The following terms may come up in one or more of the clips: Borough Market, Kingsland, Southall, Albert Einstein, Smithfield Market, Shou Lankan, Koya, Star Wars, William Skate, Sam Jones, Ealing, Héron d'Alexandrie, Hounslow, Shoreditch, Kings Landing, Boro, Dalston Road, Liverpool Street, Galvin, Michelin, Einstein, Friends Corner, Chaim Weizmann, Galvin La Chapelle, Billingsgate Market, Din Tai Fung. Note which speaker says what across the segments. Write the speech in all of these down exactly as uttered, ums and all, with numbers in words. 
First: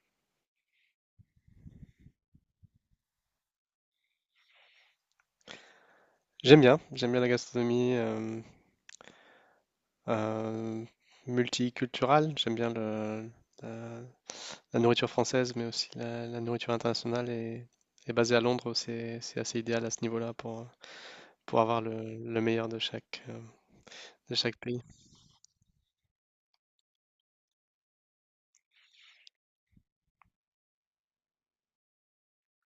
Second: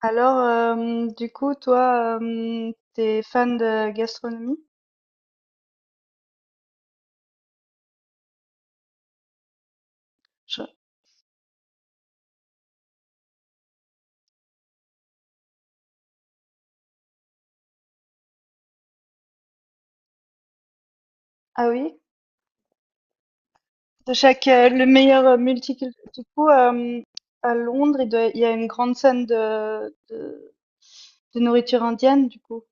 Speaker 1: Alors, euh, du coup, toi, euh, t'es fan de gastronomie?
Speaker 2: J'aime bien, j'aime bien la gastronomie euh,
Speaker 1: Je-
Speaker 2: euh, multiculturelle, j'aime bien le- la, la nourriture française, mais aussi la, la nourriture internationale. Et, et basée à Londres, c'est c'est assez idéal à ce niveau-là pour, pour
Speaker 1: Ah
Speaker 2: avoir
Speaker 1: oui?
Speaker 2: le, le meilleur de chaque, euh,
Speaker 1: De
Speaker 2: de
Speaker 1: chaque,
Speaker 2: chaque
Speaker 1: euh,
Speaker 2: pays.
Speaker 1: le meilleur euh, multiculturel. Du coup, euh, à Londres, il doit- il y a une grande scène de, de, de nourriture indienne, du coup.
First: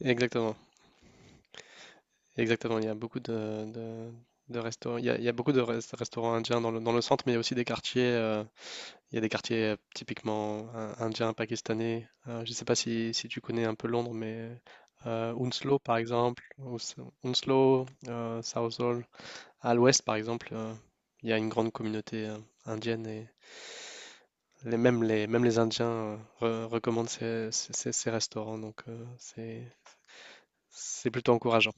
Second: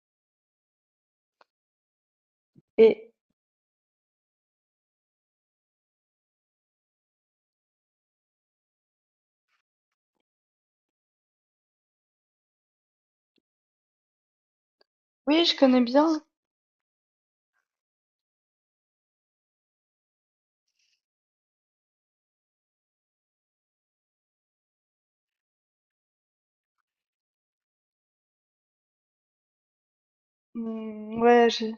Speaker 2: Exactement, exactement. Il y a
Speaker 1: Et
Speaker 2: beaucoup de, de, de restaurants, il y a, il y a beaucoup de res- restaurants indiens dans le, dans le centre, mais il y a aussi des quartiers. euh, Il y a des quartiers euh, typiquement euh, indiens, pakistanais. Euh, je ne sais pas si, si tu connais un peu Londres, mais euh,
Speaker 1: oui, je
Speaker 2: Hounslow,
Speaker 1: connais
Speaker 2: par
Speaker 1: bien.
Speaker 2: exemple, ou s- Hounslow, euh, Southall, à l'ouest, par exemple, euh, il y a une grande communauté euh, indienne et les, même, les, même les Indiens euh, re- recommandent ces, ces- ces- ces restaurants, donc euh, c'est, c'est
Speaker 1: Hmm,
Speaker 2: plutôt
Speaker 1: ouais,
Speaker 2: encourageant.
Speaker 1: j'ai-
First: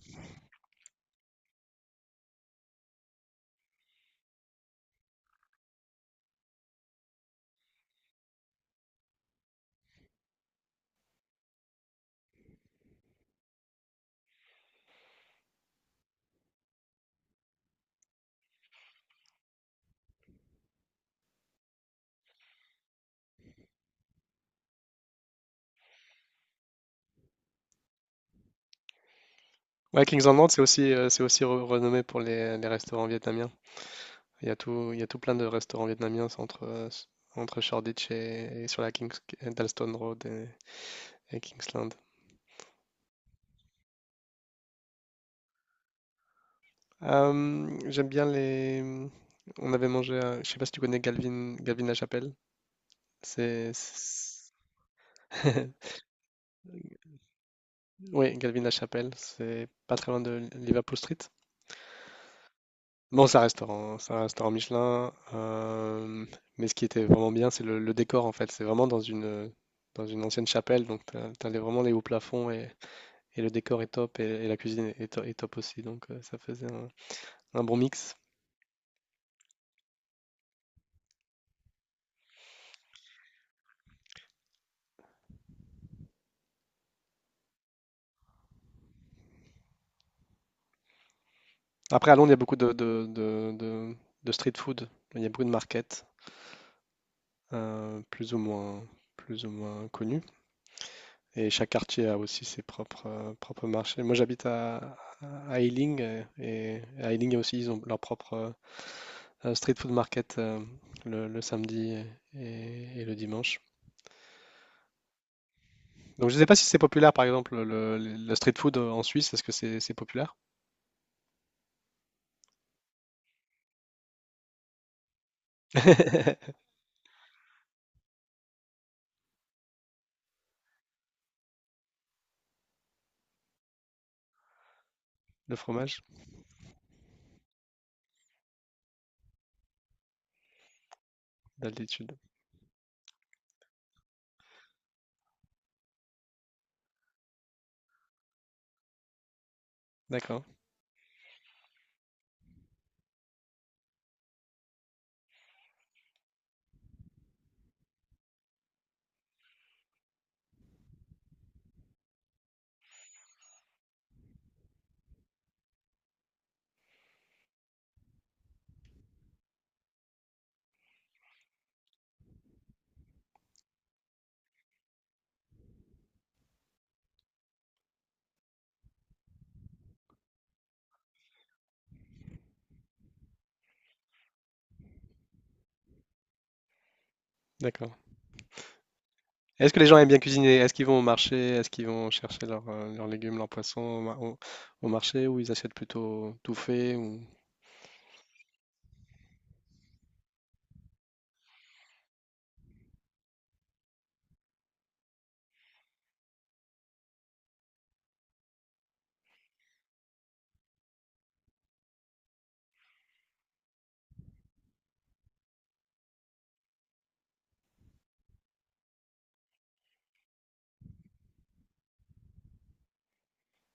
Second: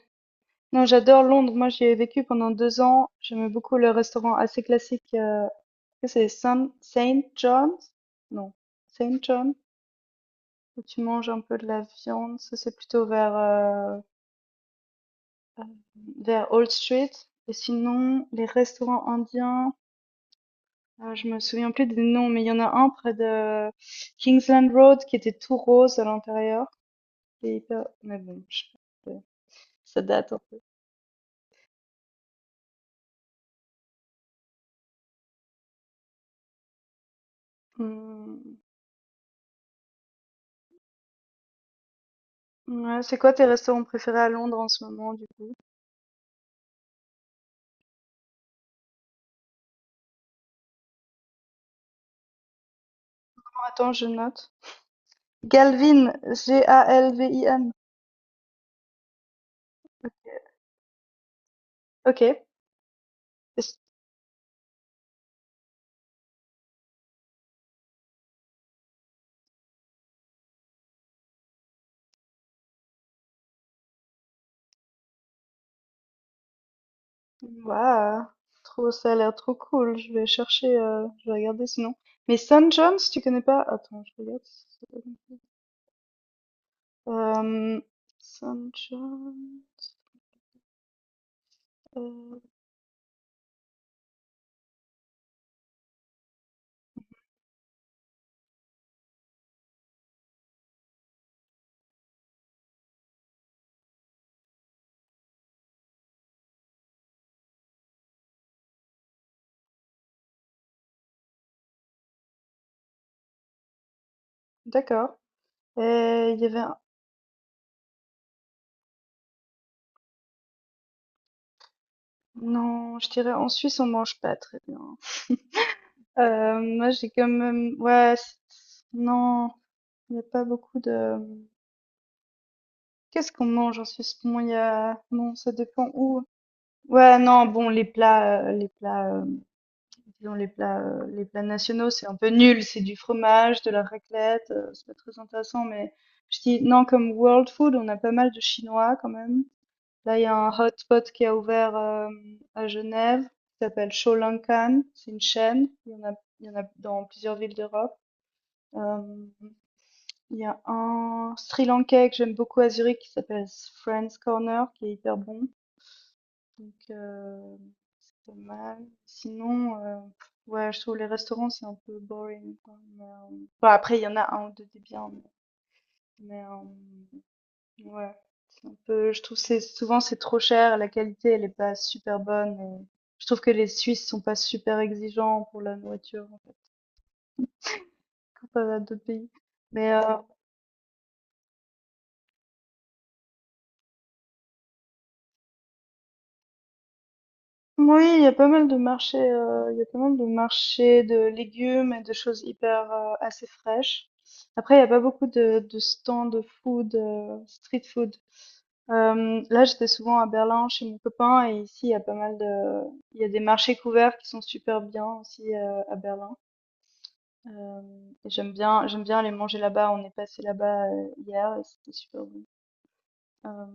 Speaker 1: non, j'adore Londres. Moi, j'y ai vécu pendant deux ans. J'aimais beaucoup le restaurant assez classique. Euh, que c'est Saint John's? Non, Saint John's, où tu manges un peu de la viande. Ça, c'est plutôt vers, euh, vers Old Street. Et sinon, les restaurants indiens, euh, je me souviens plus des noms, mais il y en a un près de Kingsland Road qui était tout rose à l'intérieur. C'est hyper. Mais bon, je sais pas, euh, ça
Speaker 2: Ouais, Kings
Speaker 1: date un
Speaker 2: Landing,
Speaker 1: peu.
Speaker 2: c'est aussi, euh, c'est aussi re- renommé pour les, les restaurants vietnamiens. Il y a tout, il y a tout plein de restaurants vietnamiens, c'est entre, euh, s- entre Shoreditch
Speaker 1: Hum,
Speaker 2: et, et sur la Kings, Dalston Road et, et Kingsland.
Speaker 1: ouais, c'est quoi tes restaurants préférés à Londres en ce moment, du coup?
Speaker 2: Euh, j'aime bien les. On avait mangé à. Je sais pas si tu connais Galvin, Galvin La Chapelle. C'est.
Speaker 1: Attends, je note.
Speaker 2: c'est-
Speaker 1: Galvin, G A L V I N.
Speaker 2: Oui, Galvin La Chapelle. C'est pas très loin de Liverpool Street.
Speaker 1: Ok.
Speaker 2: Bon, c'est un restaurant, hein, c'est un restaurant Michelin. euh, Mais ce qui était vraiment bien, c'est le, le décor en fait. C'est vraiment dans une, dans une ancienne chapelle. Donc, t'as, t'as les- vraiment les hauts plafonds et, et le décor est top et, et la cuisine est, est to- est top aussi. Donc euh, ça faisait un, un bon mix.
Speaker 1: Waouh, trop, ça a l'air trop cool. Je vais chercher, euh, je vais regarder sinon. Mais Sam Jones, tu connais pas? Attends, je regarde. Si c'est- Euh, Sam Jones,
Speaker 2: Après, à Londres, il y a
Speaker 1: euh,
Speaker 2: beaucoup de, de, de- de- de street food. Il y a beaucoup de markets, euh, plus ou moins, plus ou moins connus. Et chaque quartier a aussi ses propres, euh, propres marchés. Moi, j'habite à, à Ealing euh, et à Ealing aussi, ils ont leur propre euh, street food market euh, le, le samedi et, et le dimanche.
Speaker 1: d'accord.
Speaker 2: Donc,
Speaker 1: Et
Speaker 2: je
Speaker 1: il
Speaker 2: ne
Speaker 1: y
Speaker 2: sais pas
Speaker 1: avait
Speaker 2: si
Speaker 1: un.
Speaker 2: c'est populaire, par exemple, le, le- le street food en Suisse. Est-ce que c'est c'est populaire?
Speaker 1: Non, je dirais en Suisse on mange pas très bien. Euh, moi j'ai quand même, ouais, c'est- non, il n'y a pas beaucoup de. Qu'est-ce qu'on mange en Suisse? Bon, il y a, bon, ça
Speaker 2: Le
Speaker 1: dépend
Speaker 2: fromage?
Speaker 1: où. Ouais, non, bon, les plats, euh, les plats. euh, Disons les plats, heu, les plats nationaux, c'est un
Speaker 2: D'altitude.
Speaker 1: peu nul, c'est du fromage, de la raclette, heu, c'est pas très intéressant, mais je dis non, comme world food, on a pas mal de chinois quand même. Là, il y a
Speaker 2: D'accord,
Speaker 1: un hotspot qui a ouvert, hem, à Genève, qui s'appelle Shou Lankan, c'est une chaîne, il y en a il y en a dans plusieurs villes d'Europe. Hem, il y a un Sri Lankais que j'aime beaucoup à Zurich qui s'appelle Friends Corner qui est hyper bon. Donc, heu, c'est pas mal. Sinon, heu, ouais, je trouve les restaurants, c'est un peu boring, quoi, mais, heu, bah, après, il y en a un ou deux des biens, mais, hem, ouais, c'est un peu je trouve que c'est souvent, c'est trop cher, la qualité, elle est pas super bonne et je trouve que les Suisses sont pas super exigeants pour la nourriture, en fait,
Speaker 2: d'accord.
Speaker 1: comparé à d'autres pays,
Speaker 2: Est-ce que les
Speaker 1: mais,
Speaker 2: gens
Speaker 1: heu
Speaker 2: aiment bien cuisiner? Est-ce qu'ils vont au marché? Est-ce qu'ils vont chercher leurs euh, leurs légumes, leurs poissons au, ma- au- au marché ou ils achètent plutôt tout fait ou.
Speaker 1: oui, il y a pas mal de marchés, euh, il y a pas mal de marchés de légumes et de choses hyper euh, assez fraîches. Après, il y a pas beaucoup de, de stands de food, euh, street food. Euh, là, j'étais souvent à Berlin chez mon copain et ici, il y a pas mal de, il y a des marchés couverts qui sont super bien aussi euh, à Berlin. Euh, et j'aime bien, j'aime bien aller manger là-bas. On est passé là-bas euh, hier et c'était super bon. Euh,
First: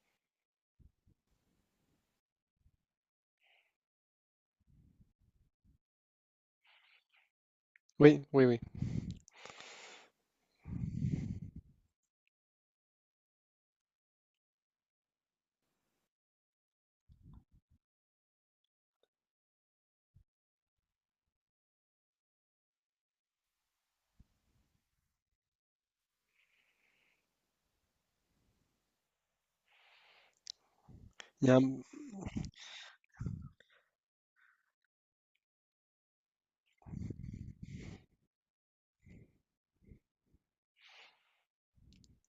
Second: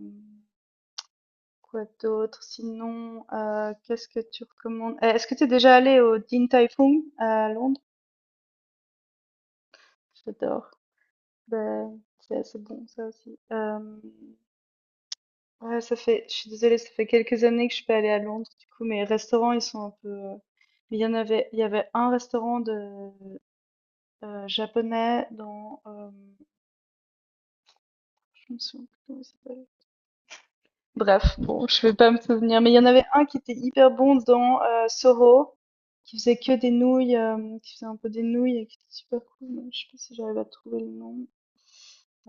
Speaker 1: Quoi d'autre? Sinon, euh, qu'est-ce que tu recommandes? Euh, Est-ce que tu es déjà allé au Din Tai Fung à Londres?
Speaker 2: Oui, oui, oui.
Speaker 1: J'adore. Ben, c'est assez bon, ça aussi. Euh, ouais, ça fait, je suis désolée, ça fait quelques années que je suis pas allée à Londres, du coup, mes restaurants, ils sont un peu. Euh, mais il y en avait, il y avait un restaurant de euh, japonais dans. Euh, je me souviens plus comment il s'appelle. Bref,
Speaker 2: Il y a
Speaker 1: bon,
Speaker 2: un,
Speaker 1: je vais pas me souvenir, mais il y en avait un qui était hyper bon dans euh, Soro, qui faisait que des nouilles, euh, qui faisait un peu des nouilles et qui était super cool. Mais je sais pas si j'arrive à trouver le nom.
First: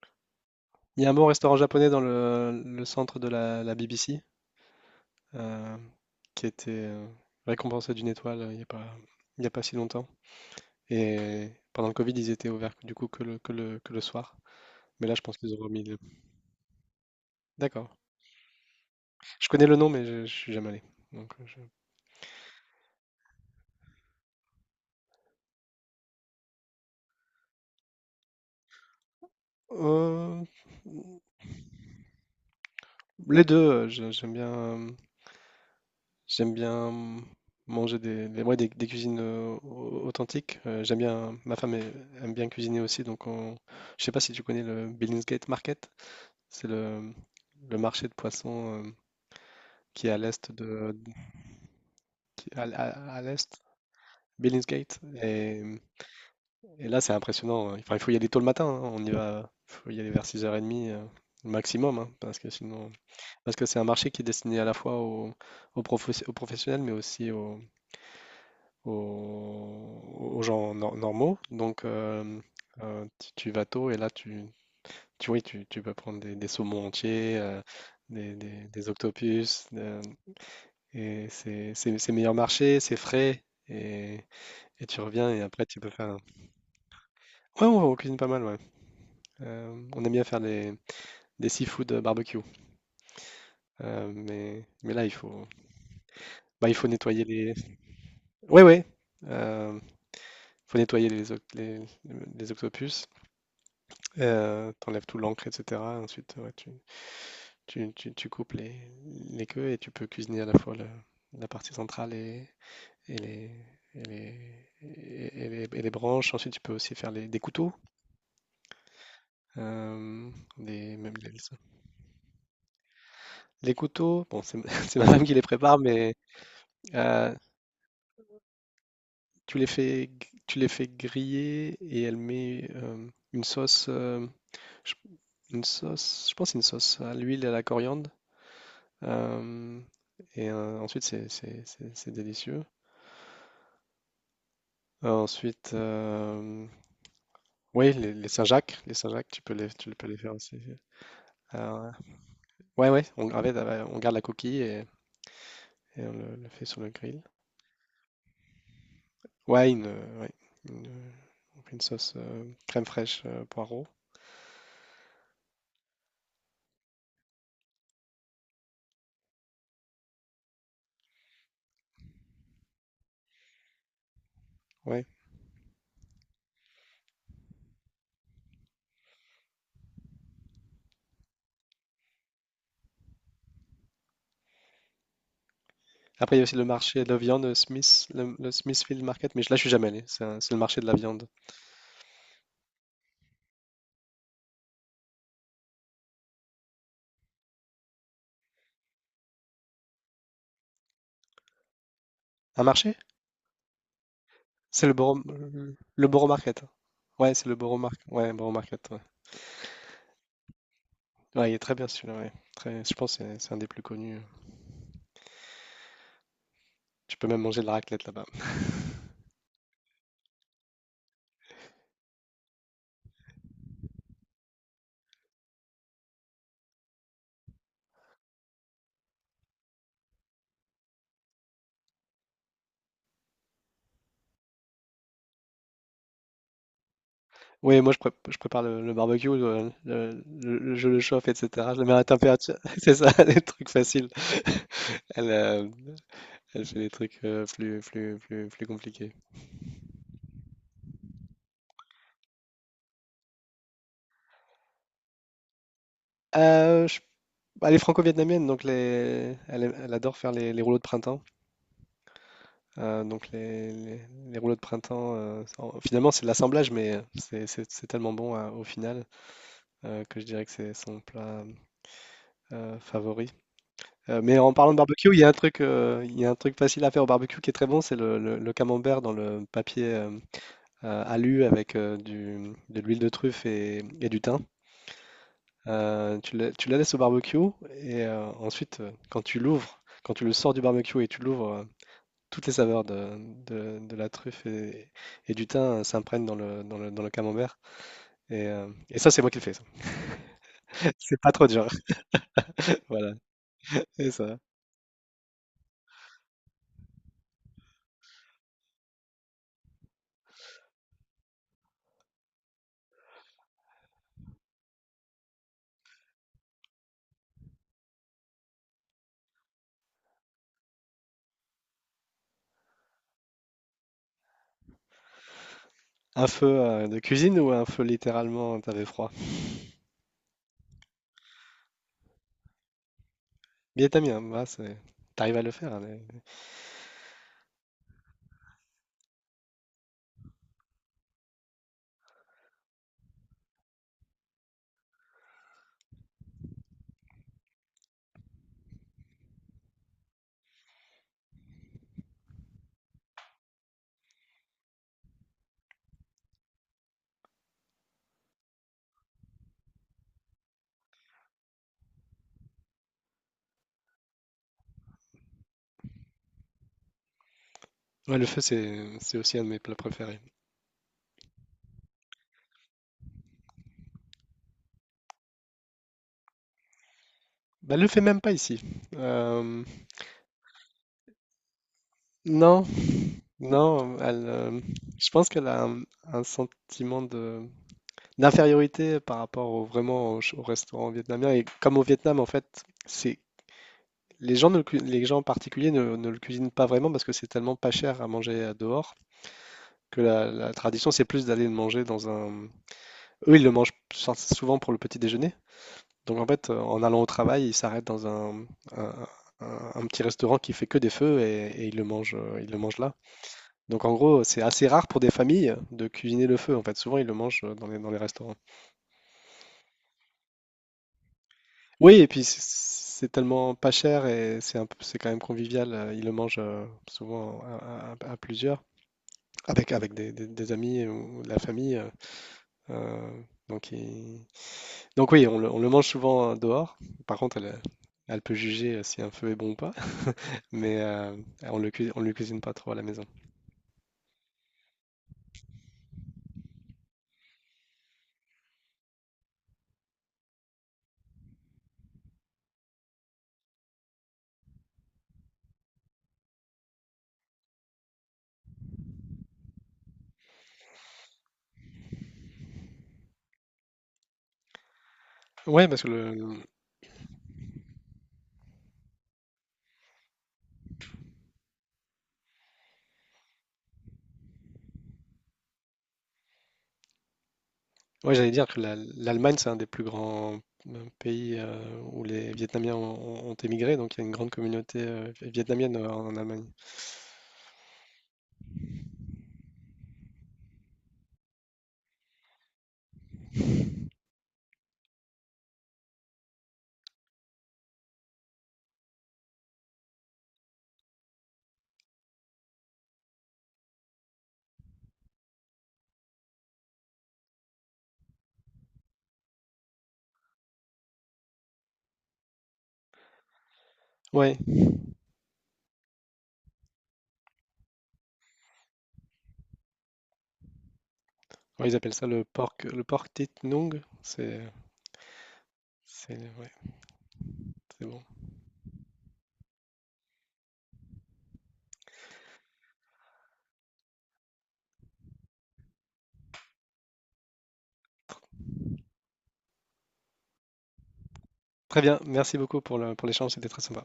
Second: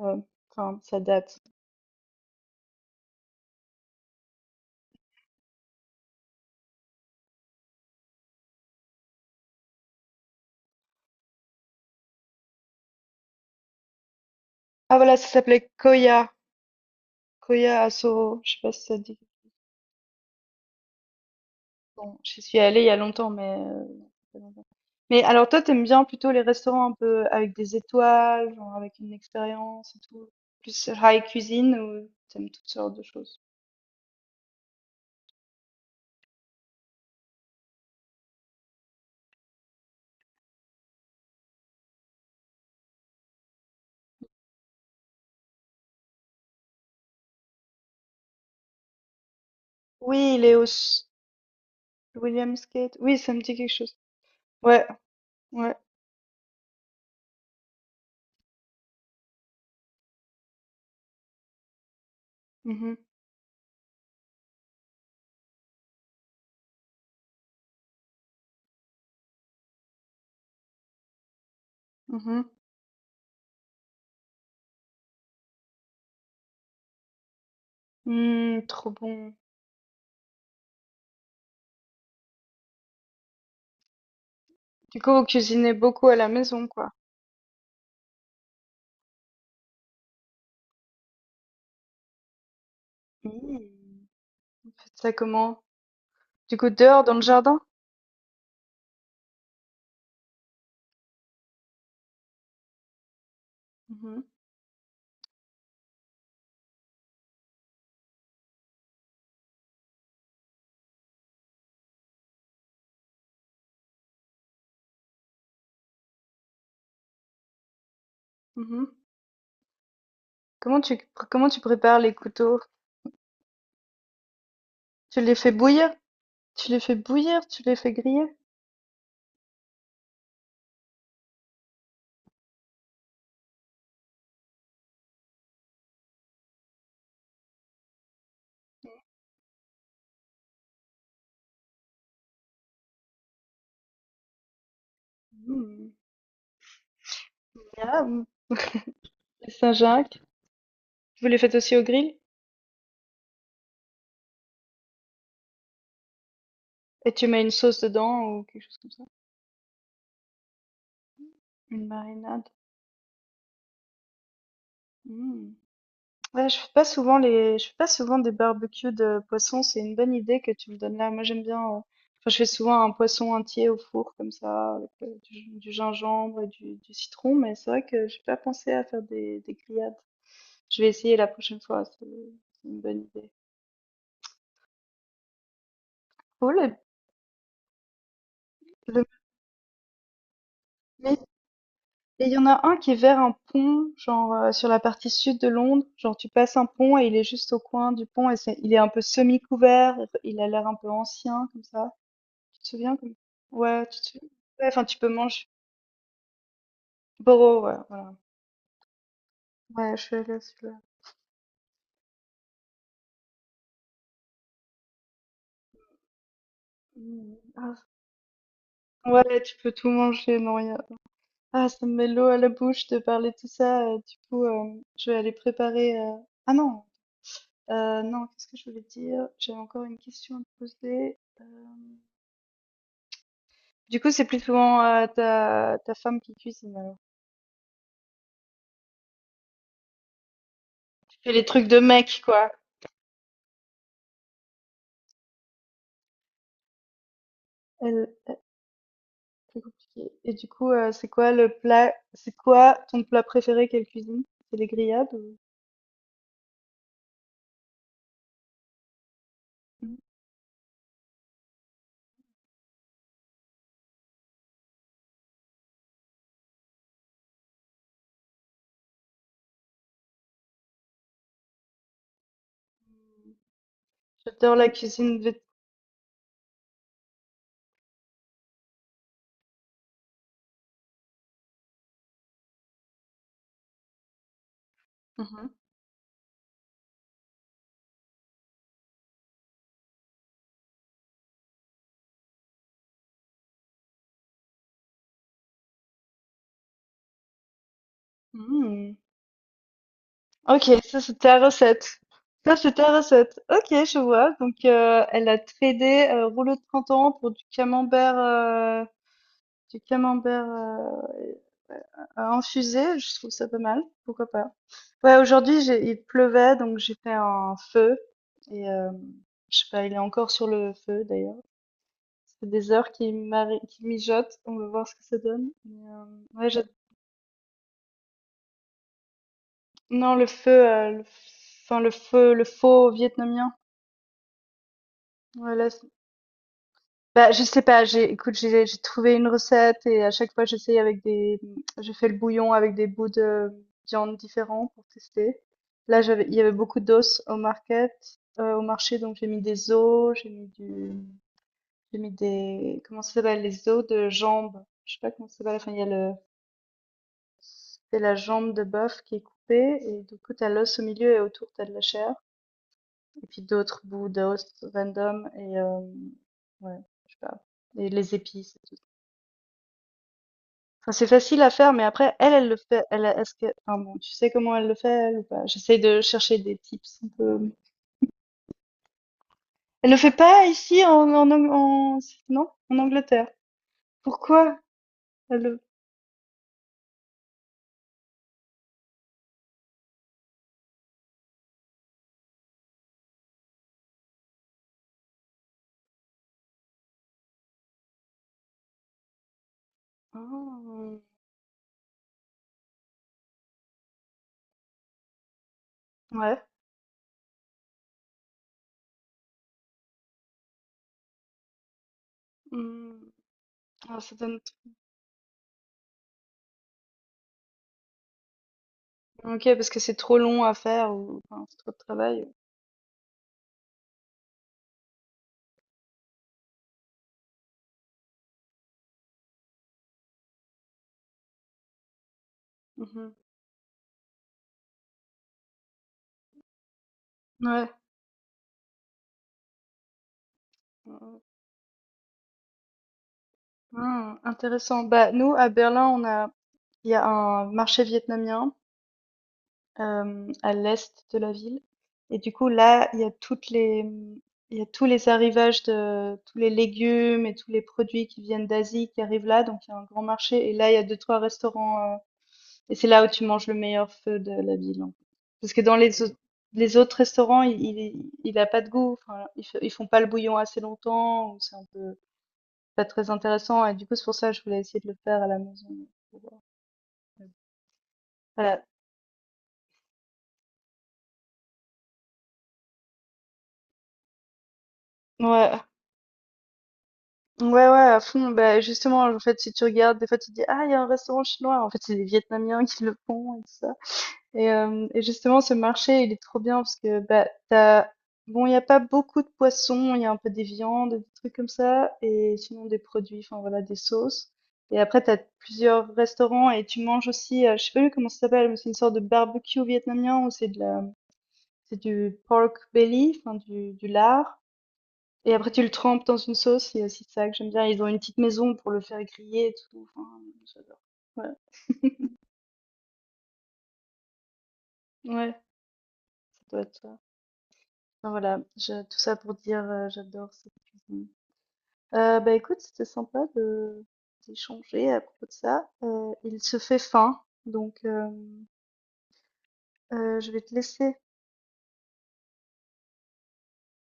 Speaker 1: Euh, Enfin, ça
Speaker 2: il y a un bon
Speaker 1: date.
Speaker 2: restaurant japonais dans le, le centre de la, la B B C euh, qui était euh, récompensé d'une étoile euh, il n'y a pas, il y a pas si longtemps. Et pendant le Covid, ils étaient ouverts du coup que le, que le, que le soir.
Speaker 1: Ah
Speaker 2: Mais là,
Speaker 1: voilà,
Speaker 2: je
Speaker 1: ça
Speaker 2: pense qu'ils ont
Speaker 1: s'appelait
Speaker 2: remis le.
Speaker 1: Koya. Koya
Speaker 2: D'accord.
Speaker 1: à Soro. Je sais pas si ça dit.
Speaker 2: Je connais le nom, mais je, je suis jamais allé. Donc, euh, je.
Speaker 1: Bon, j'y suis allée il y a longtemps, mais. euh, ça fait longtemps. Mais alors toi, t'aimes bien plutôt les restaurants un peu avec des étoiles, genre avec une expérience et tout,
Speaker 2: Euh,
Speaker 1: plus high cuisine ou t'aimes toutes sortes de choses?
Speaker 2: Les deux, heu, je j'aime bien, hem, j'aime bien manger des des ouais, des des cuisines, heu, au authentiques. Heu, j'aime bien Ma femme ai aime bien cuisiner aussi, donc on. Je sais pas si tu connais le Billingsgate Market? C'est le le marché de poissons, hem, qui est à
Speaker 1: Oui, il
Speaker 2: l'est
Speaker 1: est au
Speaker 2: de, qui
Speaker 1: William
Speaker 2: à à
Speaker 1: Skate. Oui,
Speaker 2: à
Speaker 1: ça me
Speaker 2: l'est,
Speaker 1: dit quelque chose. Ouais,
Speaker 2: Billingsgate et
Speaker 1: ouais.
Speaker 2: mmh et là, c'est impressionnant, hein. Enfin, il faut y aller tôt le matin, hein, on y va faut y aller vers six heures trente, heu, maximum, hein, parce que sinon
Speaker 1: Mhm,
Speaker 2: parce que c'est un marché qui est destiné à la fois aux aux professe aux professionnels, mais aussi aux aux, aux gens nor- normaux. Donc, euh,
Speaker 1: mhm.
Speaker 2: euh, tu, tu vas tôt et là, tu, tu, oui, tu, tu peux prendre des, des saumons entiers, euh, des,
Speaker 1: Hmm,
Speaker 2: des- des
Speaker 1: trop bon.
Speaker 2: octopus. Euh, et c'est c'est- c'est meilleur marché, c'est frais. Et, et
Speaker 1: Du
Speaker 2: tu
Speaker 1: coup, vous
Speaker 2: reviens et après,
Speaker 1: cuisinez
Speaker 2: tu peux
Speaker 1: beaucoup
Speaker 2: faire.
Speaker 1: à
Speaker 2: un-
Speaker 1: la maison, quoi.
Speaker 2: Ouais, on, on cuisine pas mal, ouais. Euh, on aime bien faire des, des seafood barbecue.
Speaker 1: Hmm.
Speaker 2: Euh, mais,
Speaker 1: Faites
Speaker 2: mais là, il
Speaker 1: ça
Speaker 2: faut,
Speaker 1: comment? Du
Speaker 2: bah,
Speaker 1: coup,
Speaker 2: il faut
Speaker 1: dehors, dans le
Speaker 2: nettoyer les.
Speaker 1: jardin?
Speaker 2: Ouais, ouais. euh, Faut nettoyer les, oc- les, les octopus.
Speaker 1: Mhm,
Speaker 2: Heu, tu Tout l'encre et cetera, ensuite, ouais, tu tu tu tu coupes les les queues et tu peux cuisiner à la fois le la partie centrale et et les et les et et les et les branches. Ensuite, tu peux aussi faire les des couteaux,
Speaker 1: mhm.
Speaker 2: hem,
Speaker 1: Comment tu,
Speaker 2: des même les
Speaker 1: comment tu prépares les couteaux?
Speaker 2: les couteaux, bon, c'est c'est ma
Speaker 1: Tu
Speaker 2: femme qui
Speaker 1: les
Speaker 2: les
Speaker 1: fais
Speaker 2: prépare,
Speaker 1: bouillir?
Speaker 2: mais
Speaker 1: Tu les fais
Speaker 2: heu,
Speaker 1: bouillir? Tu les fais griller?
Speaker 2: tu les fais g tu les fais griller et elle met, hem, une sauce, hem, j une sauce, je pense une sauce à l'huile et à la coriandre. Euh, et euh, ensuite, c'est c'est- c'est- c'est délicieux. Euh, ensuite,
Speaker 1: Hmm.
Speaker 2: euh, oui, les,
Speaker 1: Miam.
Speaker 2: les Saint-Jacques, les Saint-Jacques, tu
Speaker 1: Les
Speaker 2: peux les, tu peux les
Speaker 1: Saint-Jacques.
Speaker 2: faire aussi.
Speaker 1: Vous les faites aussi au
Speaker 2: Euh,
Speaker 1: grill?
Speaker 2: ouais, ouais, on, en fait, euh, on garde la coquille et, et on le, le fait sur le
Speaker 1: Et
Speaker 2: grill.
Speaker 1: tu mets une sauce dedans ou quelque chose comme ça?
Speaker 2: Ouais, une, euh, ouais, une, euh, on fait une
Speaker 1: Une
Speaker 2: sauce euh,
Speaker 1: marinade.
Speaker 2: crème fraîche, euh, poireau.
Speaker 1: Hmm. Ouais, je fais pas souvent les, je fais pas souvent des barbecues de poisson. C'est une bonne idée que tu me donnes là. Moi, j'aime bien. euh, Enfin, je fais souvent un poisson entier au four comme ça, avec euh,
Speaker 2: Ouais.
Speaker 1: du, du gingembre et du, du citron. Mais c'est vrai que j'ai pas pensé à faire des, des grillades. Je vais essayer la prochaine fois. C'est c'est une bonne idée.
Speaker 2: Après, il y a aussi le
Speaker 1: Cool.
Speaker 2: marché de la viande, le Smith, le, le
Speaker 1: Et
Speaker 2: Smithfield
Speaker 1: le-
Speaker 2: Market, mais je- là, je suis jamais allé. C'est un- c'est le marché de la
Speaker 1: mais-
Speaker 2: viande.
Speaker 1: et il y en a un qui est vers un pont, genre euh, sur la partie sud de Londres. Genre, tu passes un pont et il est juste au coin du pont et c'est- il est un peu semi-couvert. Il a l'air un peu ancien comme ça. Tu
Speaker 2: Un
Speaker 1: te souviens
Speaker 2: marché?
Speaker 1: comme. Ouais, tu te souviens. Ouais, enfin,
Speaker 2: C'est le
Speaker 1: tu peux
Speaker 2: Borough,
Speaker 1: manger.
Speaker 2: le Borough Market. Ouais, c'est le
Speaker 1: Boro, ouais,
Speaker 2: Borough Market.
Speaker 1: voilà.
Speaker 2: Ouais, Borough Market.
Speaker 1: Ouais, je suis allée à celui-là.
Speaker 2: Ouais, il est très bien celui-là, ouais. Très, je pense que c'est c'est un des plus connus. Tu peux
Speaker 1: Mm.
Speaker 2: même manger de la
Speaker 1: Ah,
Speaker 2: raclette là-bas.
Speaker 1: ouais, tu peux tout manger, non, y a- ah, ça me met l'eau à la bouche de parler de tout ça. Euh, du coup, euh, je vais aller préparer. euh, Ah non, euh, non, qu'est-ce que je voulais dire? J'avais encore une question à te poser. euh, Du coup, c'est plus souvent euh, ta, ta femme qui cuisine alors.
Speaker 2: Oui, moi je, prép- je prépare le, le barbecue, euh, le- le- je le
Speaker 1: Tu
Speaker 2: chauffe,
Speaker 1: fais les trucs
Speaker 2: et cetera.
Speaker 1: de
Speaker 2: Je le mets à la
Speaker 1: mec, quoi.
Speaker 2: température. C'est ça, les trucs faciles. Elle, euh, Elle fait des trucs euh, plus,
Speaker 1: Elle,
Speaker 2: plus, plus, plus compliqués.
Speaker 1: C'est compliqué. Et du coup, euh, c'est quoi le plat, c'est quoi ton plat préféré qu'elle cuisine? C'est les grillades ou-
Speaker 2: Euh, je- Bah, elle est franco-vietnamienne, donc les, elle, aime- elle
Speaker 1: Mhm.
Speaker 2: adore faire les, les rouleaux de printemps. Euh, donc les, les- les rouleaux de printemps, euh, en- finalement c'est de l'assemblage, mais c'est c'est- c'est tellement bon euh, au final euh, que je dirais que c'est son plat, Heu, favori. Heu, mais en
Speaker 1: J'adore la
Speaker 2: parlant de barbecue, il
Speaker 1: cuisine
Speaker 2: y a un
Speaker 1: vét-
Speaker 2: truc, heu, il y a un truc facile à faire au barbecue qui est très bon, c'est le le le camembert dans le papier, hem, heu, alu, avec heu, du de l'huile de truffe et et du thym.
Speaker 1: Mhm.
Speaker 2: Heu, tu le tu la laisses au barbecue et heu, ensuite, heu, quand tu l'ouvres, quand tu le sors du barbecue et tu l'ouvres, heu, toutes les saveurs de de de la truffe et et du thym, heu, s'imprègnent dans le dans le dans le camembert et heu
Speaker 1: Mhm.
Speaker 2: et ça, c'est moi qui le fais ça.
Speaker 1: Ok, ça c'est
Speaker 2: C'est pas
Speaker 1: ta
Speaker 2: trop dur.
Speaker 1: recette. Ça c'est ta
Speaker 2: Voilà,
Speaker 1: recette. Ok, je
Speaker 2: c'est
Speaker 1: vois.
Speaker 2: ça.
Speaker 1: Donc euh, elle a tradé euh, rouleau de printemps pour du camembert. euh, Du camembert euh, euh, euh, infusé, je trouve ça pas mal. Pourquoi pas? Ouais, aujourd'hui, j'ai, il pleuvait, donc j'ai fait un feu. Et euh, je sais pas, il est encore sur le feu d'ailleurs. Ça fait des heures qu'il mari- qu'il mijote. On va voir ce que ça donne. Mais, euh,
Speaker 2: Un feu,
Speaker 1: ouais, j'ad-
Speaker 2: heu, de cuisine ou un feu littéralement t'avais froid?
Speaker 1: non, le feu, euh, le enfin le feu, le faux vietnamien.
Speaker 2: Vietnamien, bah, c'est tu arrives à le
Speaker 1: Ouais, là,
Speaker 2: faire, hein, mais-
Speaker 1: bah, je sais pas, j'ai, écoute, j'ai j'ai trouvé une recette et à chaque fois j'essaye avec des, je fais le bouillon avec des bouts de viande différents pour tester. Là, j'avais, il y avait beaucoup d'os au market, euh, au marché, donc j'ai mis des os, j'ai mis du, j'ai mis des, comment ça s'appelle, les os de jambe. Je sais pas comment ça s'appelle. Enfin, il y a le, c'est la jambe de bœuf qui est coupée et du coup t'as l'os au milieu et autour t'as de la chair et puis d'autres bouts d'os random et euh, ouais, je sais pas, et les
Speaker 2: ouais, le feu,
Speaker 1: épices.
Speaker 2: c'est c'est aussi un de mes plats préférés.
Speaker 1: Enfin, c'est facile à faire, mais après, elle, elle le fait. Elle, est-ce que, enfin, bon, tu sais comment elle le fait, elle, ou pas? J'essaie de chercher des tips un peu.
Speaker 2: Bah, le fait même pas ici. Euh,
Speaker 1: Elle le fait pas ici, en, en, Ang- en- non,
Speaker 2: non,
Speaker 1: en Angleterre.
Speaker 2: non, elle,
Speaker 1: Pourquoi?
Speaker 2: euh, je pense
Speaker 1: Elle
Speaker 2: qu'elle a
Speaker 1: le.
Speaker 2: un, un sentiment de d'infériorité par rapport au, vraiment au, ch- au restaurant vietnamien. Et comme au Vietnam, en fait, c'est. Les gens ne le cu- les gens en particulier ne, ne le cuisinent pas vraiment parce que c'est tellement pas cher à manger euh, dehors, que la, la tradition,
Speaker 1: Ah,
Speaker 2: c'est plus d'aller le manger dans un. Eux, ils le mangent sou- souvent pour le petit déjeuner. Donc en
Speaker 1: ouais.
Speaker 2: fait, euh, en allant au travail, il s'arrête dans un, un- un- un petit restaurant qui fait que des feux et, et il le mange, euh, il le mange là.
Speaker 1: Hmm.
Speaker 2: Donc en
Speaker 1: Ah, ça
Speaker 2: gros,
Speaker 1: donne.
Speaker 2: c'est assez rare pour des familles de cuisiner le feu. En fait, souvent ils le mangent euh, dans les, dans les restaurants.
Speaker 1: Ok, parce que c'est trop long à faire, ou enfin, c'est trop de
Speaker 2: Oui, et puis
Speaker 1: travail.
Speaker 2: c'est c'est tellement pas cher et c'est un peu- c'est quand même convivial. euh, Ils le mangent euh, souvent à, à- à plusieurs, avec, avec des, des- des amis ou de la famille. euh, euh,
Speaker 1: Mhm.
Speaker 2: donc, il- donc oui, on le, on le mange souvent euh, dehors. Par contre, elle,
Speaker 1: Ouais.
Speaker 2: elle peut juger euh, si un feu est bon ou pas. Mais euh, on le cui- on le cuisine pas trop à la maison.
Speaker 1: Ah, intéressant. Bah, nous, à Berlin, on a, il y a un marché vietnamien. Euh, à l'est de la ville. Et du coup, là, il y a toutes les, mm, il y a tous les arrivages de tous les légumes et tous les produits qui viennent d'Asie qui arrivent là. Donc, il y a un grand marché. Et là, il y a deux, trois restaurants. Euh, et c'est là où tu manges le meilleur feu de la ville, en fait. Parce que
Speaker 2: Ouais,
Speaker 1: dans
Speaker 2: parce que
Speaker 1: les, au-
Speaker 2: le, le-
Speaker 1: les autres restaurants, il, il, il a pas de goût. Enfin, ils, f- ils font pas le bouillon assez longtemps, ou c'est un peu pas très intéressant. Et du coup, c'est pour ça que je voulais essayer de le faire à la maison, pour voir.
Speaker 2: ouais, j'allais dire que
Speaker 1: Voilà.
Speaker 2: la- l'Allemagne, c'est un des plus grands euh, pays euh, où les Vietnamiens ont, ont émigré, donc il y a une grande communauté euh, vi-
Speaker 1: Ouais,
Speaker 2: vietnamienne euh, en Allemagne.
Speaker 1: Ouais, ouais, à fond. Bah, justement, en fait, si tu regardes, des fois, tu te dis, ah, il y a un restaurant chinois. En fait, c'est les Vietnamiens qui le font et tout ça. Et, euh, et justement, ce marché, il est trop bien parce que, bah, t'as, bon, il n'y a pas beaucoup de poissons. Il y a un peu des viandes, des trucs comme ça. Et sinon, des produits, enfin, voilà, des sauces. Et après, t'as plusieurs restaurants et tu manges aussi, euh, je sais pas plus comment ça s'appelle, mais c'est une sorte de barbecue vietnamien où c'est de la, c'est du pork belly, enfin, du, du
Speaker 2: Ouais,
Speaker 1: lard. Et après, tu le trempes dans une sauce, c'est aussi ça que j'aime bien. Ils ont une petite maison pour le faire griller et tout. Enfin, j'adore. Ouais,
Speaker 2: ouais, ils appellent ça le pork, le pork tit nung. C'est,
Speaker 1: ouais, ça
Speaker 2: c'est, ouais,
Speaker 1: doit être ça.
Speaker 2: c'est bon.
Speaker 1: Enfin, voilà, je- tout ça pour dire, euh, j'adore cette cuisine. Euh, bah écoute, c'était sympa de d'échanger à propos de ça. Euh, il se fait faim, donc euh,
Speaker 2: Tr-
Speaker 1: euh, je vais te laisser.
Speaker 2: Très bien, merci beaucoup pour le, pour l'échange, c'était très sympa.